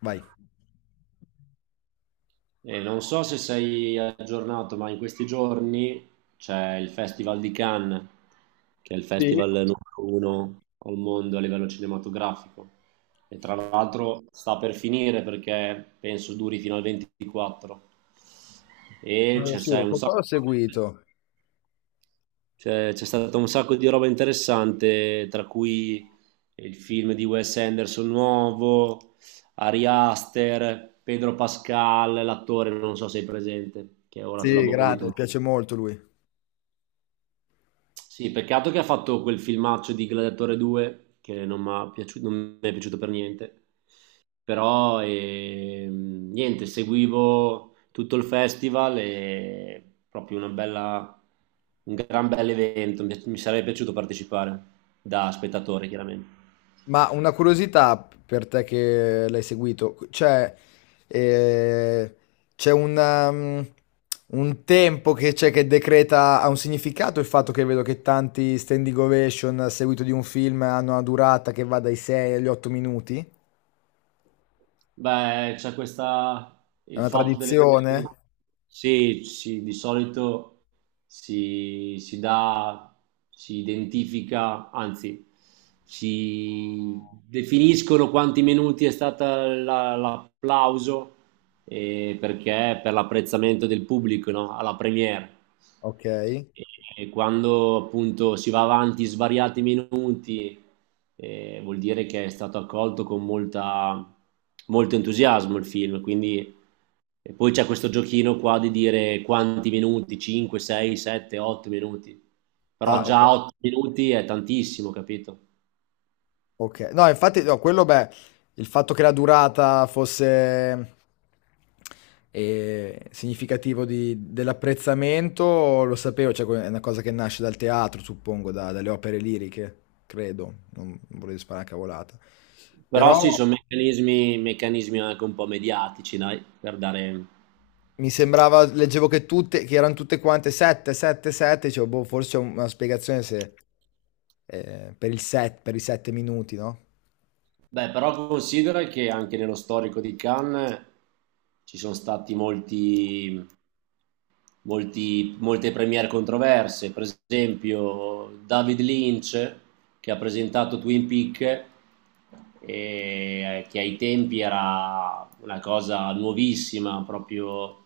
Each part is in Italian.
Vai. E non so se sei aggiornato, ma in questi giorni c'è il Festival di Cannes, che è il Sì, festival numero uno al mondo a livello cinematografico. E tra l'altro sta per finire perché penso duri fino al 24. E c'è sì, c'è un sacco ho di seguito. cioè, c'è stato un sacco di roba interessante, tra cui il film di Wes Anderson nuovo, Ari Aster, Pedro Pascal, l'attore, non so se è presente, che è ora Sì, sulla mi bocca di grande, tutti. piace molto lui. Sì, peccato che ha fatto quel filmaccio di Gladiatore 2, che non mi è piaciuto non mi è piaciuto per niente. Però niente, seguivo tutto il festival e proprio un gran bel evento, mi sarebbe piaciuto partecipare da spettatore chiaramente. Ma una curiosità per te che l'hai seguito, eh, c'è un tempo che c'è che decreta ha un significato il fatto che vedo che tanti standing ovation a seguito di un film hanno una durata che va dai 6 agli 8 minuti? Beh, È il una fatto delle serie, tradizione? sì, sì, di solito si dà, si identifica, anzi, si definiscono quanti minuti è stato l'applauso, perché per l'apprezzamento del pubblico, no? Alla premiere. Ok. E quando appunto si va avanti svariati minuti, vuol dire che è stato accolto con molta, molto entusiasmo il film. Quindi e poi c'è questo giochino qua di dire quanti minuti, 5, 6, 7, 8 minuti, però Ah, ok. già 8 minuti è tantissimo, capito? Ok, no, infatti, no, quello, beh, il fatto che la durata fosse significativo dell'apprezzamento lo sapevo, cioè è una cosa che nasce dal teatro, suppongo, dalle opere liriche, credo, non volevo sparare a cavolata. Però Però sì, sono meccanismi, meccanismi anche un po' mediatici, dai, per dare... mi sembrava, leggevo che tutte, che erano tutte quante 7, 7, 7, dicevo, boh, forse c'è una spiegazione se, per il set, per i 7 minuti, no? Beh, però considera che anche nello storico di Cannes ci sono stati molti, molte premiere controverse, per esempio David Lynch, che ha presentato Twin Peak, e che ai tempi era una cosa nuovissima, proprio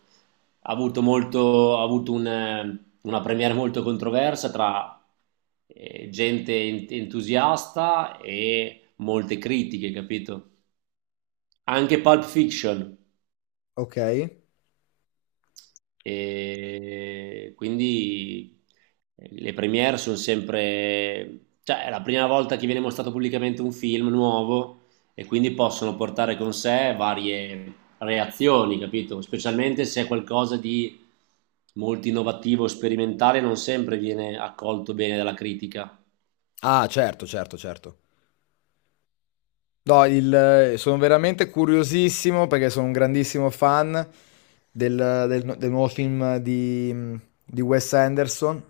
ha avuto molto, ha avuto una premiere molto controversa tra gente entusiasta e molte critiche, capito? Anche Pulp Fiction. Ok. E quindi, le premiere sono sempre, cioè è la prima volta che viene mostrato pubblicamente un film nuovo, e quindi possono portare con sé varie reazioni, capito? Specialmente se è qualcosa di molto innovativo, sperimentale, non sempre viene accolto bene dalla critica. Ah, certo, certo, certo. No, sono veramente curiosissimo perché sono un grandissimo fan del nuovo film di Wes Anderson.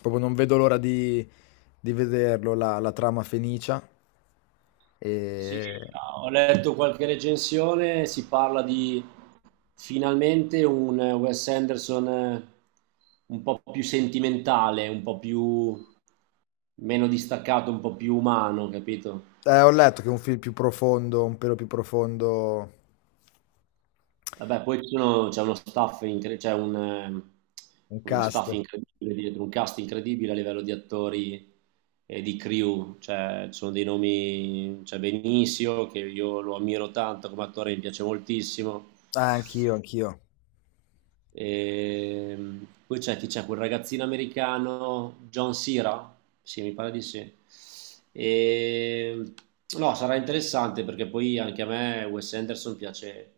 Proprio non vedo l'ora di vederlo, la trama Fenicia. Sì, E ho letto qualche recensione, si parla di finalmente un Wes Anderson, un po' più sentimentale, un po' più meno distaccato, un po' più umano, capito? Ho letto che è un film più profondo, un pelo più profondo, Vabbè, poi un uno cast. staff incredibile dietro, un cast incredibile a livello di attori e di crew, cioè ci sono dei nomi, c'è Benicio che io lo ammiro tanto come attore, mi piace moltissimo. Ah, anch'io, anch'io. Poi c'è quel ragazzino americano, John Cera, sì, mi pare di sì. Ehm, no, sarà interessante perché poi anche a me Wes Anderson piace,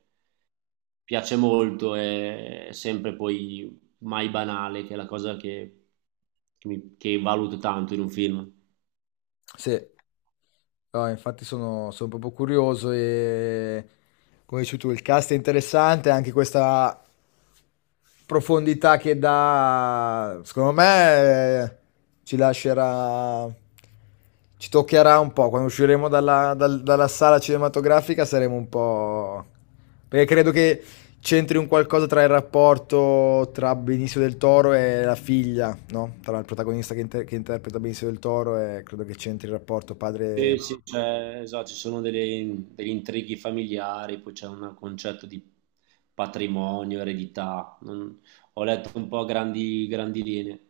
piace molto, è sempre poi mai banale, che è la cosa che, che valuto tanto in un film. Sì. No, infatti sono proprio curioso e come dici tu, il cast è interessante, anche questa profondità che dà, secondo me, ci lascerà, ci toccherà un po'. Quando usciremo dalla sala cinematografica saremo un po'. Perché credo che c'entri un qualcosa tra il rapporto tra Benicio del Toro e la figlia, no? Tra il protagonista che interpreta Benicio del Toro e credo che c'entri il rapporto padre. Sì, sì, cioè, esatto, ci sono degli intrighi familiari, poi c'è un concetto di patrimonio, eredità, ho letto un po' a grandi, grandi linee.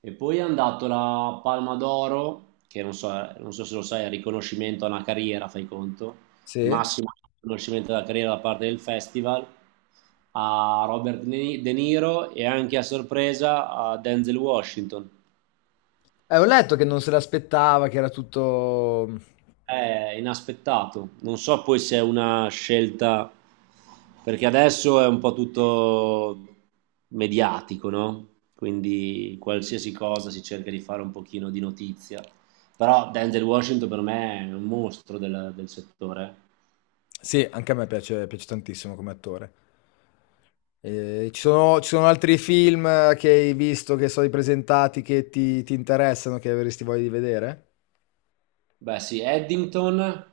E poi è andato la Palma d'Oro, che non so, non so se lo sai, è il riconoscimento a una carriera, fai conto, Sì? massimo riconoscimento della carriera da parte del festival, a Robert De Niro e anche a sorpresa a Denzel Washington. Ho letto che non se l'aspettava, che era tutto. È inaspettato, non so poi se è una scelta, perché adesso è un po' tutto mediatico, no? Quindi qualsiasi cosa si cerca di fare un pochino di notizia. Però Denzel Washington per me è un mostro del settore. Sì, anche a me piace tantissimo come attore. Ci sono altri film che hai visto, che sono presentati, che ti interessano, che avresti voglia di vedere? Beh, sì, Eddington,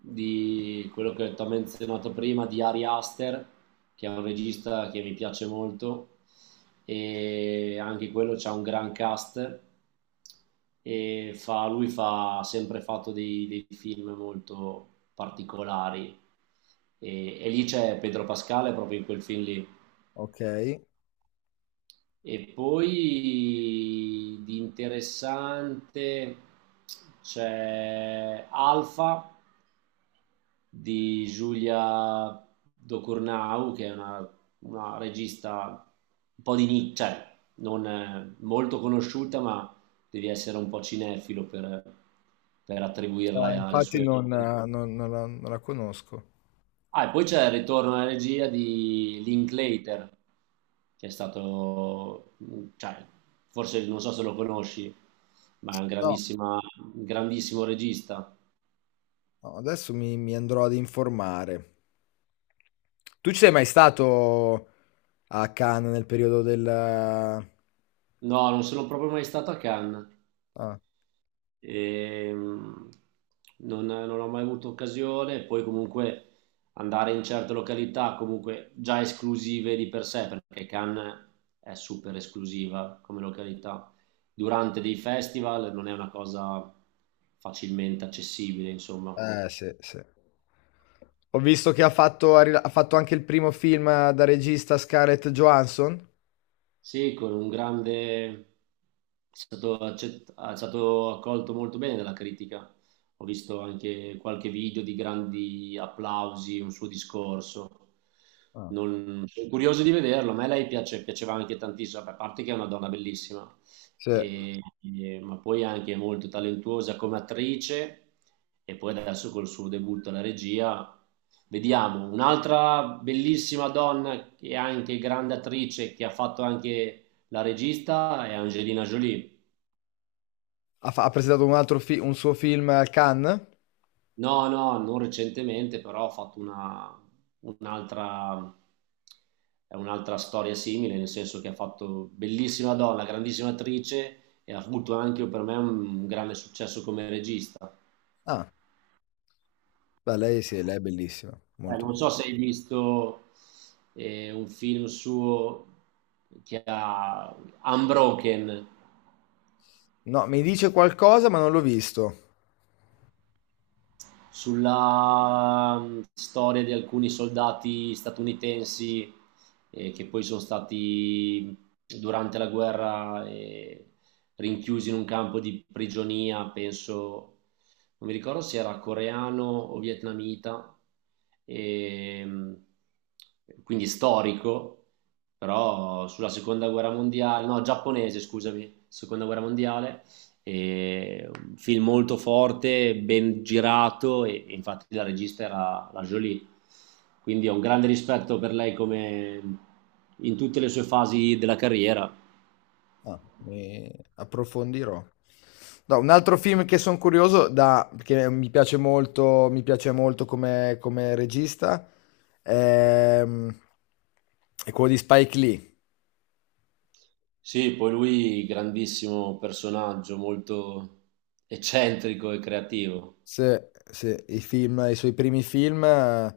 di quello che ti ho menzionato prima, di Ari Aster, che è un regista che mi piace molto, e anche quello c'ha un gran cast, e lui fa, ha sempre fatto dei film molto particolari, e, lì c'è Pedro Pascale proprio in quel film lì. Ok. Eh, E poi di interessante c'è Alfa di Giulia Docurnau, che è una regista un po' di nicchia, cioè non molto conosciuta, ma devi essere un po' cinefilo per, attribuirla alle infatti sue non, opere. eh, non- non la, non la conosco. Ah, e poi c'è il ritorno alla regia di Linklater, che è stato, cioè, forse non so se lo conosci, ma è No, un grandissimo regista. no, adesso mi andrò ad informare. Tu ci sei mai stato a Cannes nel periodo del? Ah. No, non sono proprio mai stato a Cannes. E non ho mai avuto occasione, poi comunque andare in certe località comunque già esclusive di per sé, perché Cannes è super esclusiva come località, durante dei festival non è una cosa facilmente accessibile, insomma. Sì, sì. Ho visto che ha fatto anche il primo film da regista Scarlett Johansson. Sì, con un grande... È stato, è stato accolto molto bene dalla critica. Ho visto anche qualche video di grandi applausi, un suo discorso. Ah, Sono curioso di vederlo. A me lei piaceva anche tantissimo, a parte che è una donna bellissima sì. Ma poi anche molto talentuosa come attrice e poi adesso col suo debutto alla regia. Vediamo, un'altra bellissima donna che è anche grande attrice, che ha fatto anche la regista, è Angelina Jolie. Ha presentato un suo film a Cannes. No, no, non recentemente, però ha fatto una, un'altra, è un'altra storia simile, nel senso che ha fatto bellissima donna, grandissima attrice e ha avuto anche per me un grande successo come regista. Ah, beh, lei sì, lei è bellissima, molto Non so bella. se hai visto un film suo che ha Unbroken. No, mi dice qualcosa, ma non l'ho visto. Sulla storia di alcuni soldati statunitensi che poi sono stati, durante la guerra, rinchiusi in un campo di prigionia, penso, non mi ricordo se era coreano o vietnamita, e, quindi storico, però sulla seconda guerra mondiale, no, giapponese, scusami, seconda guerra mondiale, e un film molto forte, ben girato, e, infatti la regista era la Jolie. Quindi ho un grande rispetto per lei come in tutte le sue fasi della carriera. Ah, mi approfondirò. No, un altro film che sono curioso che mi piace molto come regista ehm, è quello di Spike Lee. Sì, poi lui grandissimo personaggio, molto eccentrico e creativo. Se i suoi primi film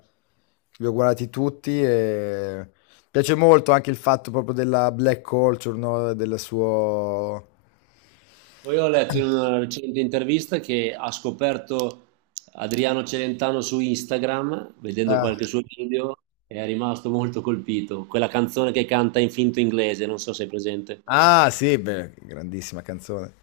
li ho guardati tutti e piace molto anche il fatto proprio della black culture, no? Del suo. Poi ho letto in una recente intervista che ha scoperto Adriano Celentano su Instagram, vedendo Ah, qualche suo video, e è rimasto molto colpito. Quella canzone che canta in finto inglese, non so se è presente. ah, sì, beh, grandissima canzone.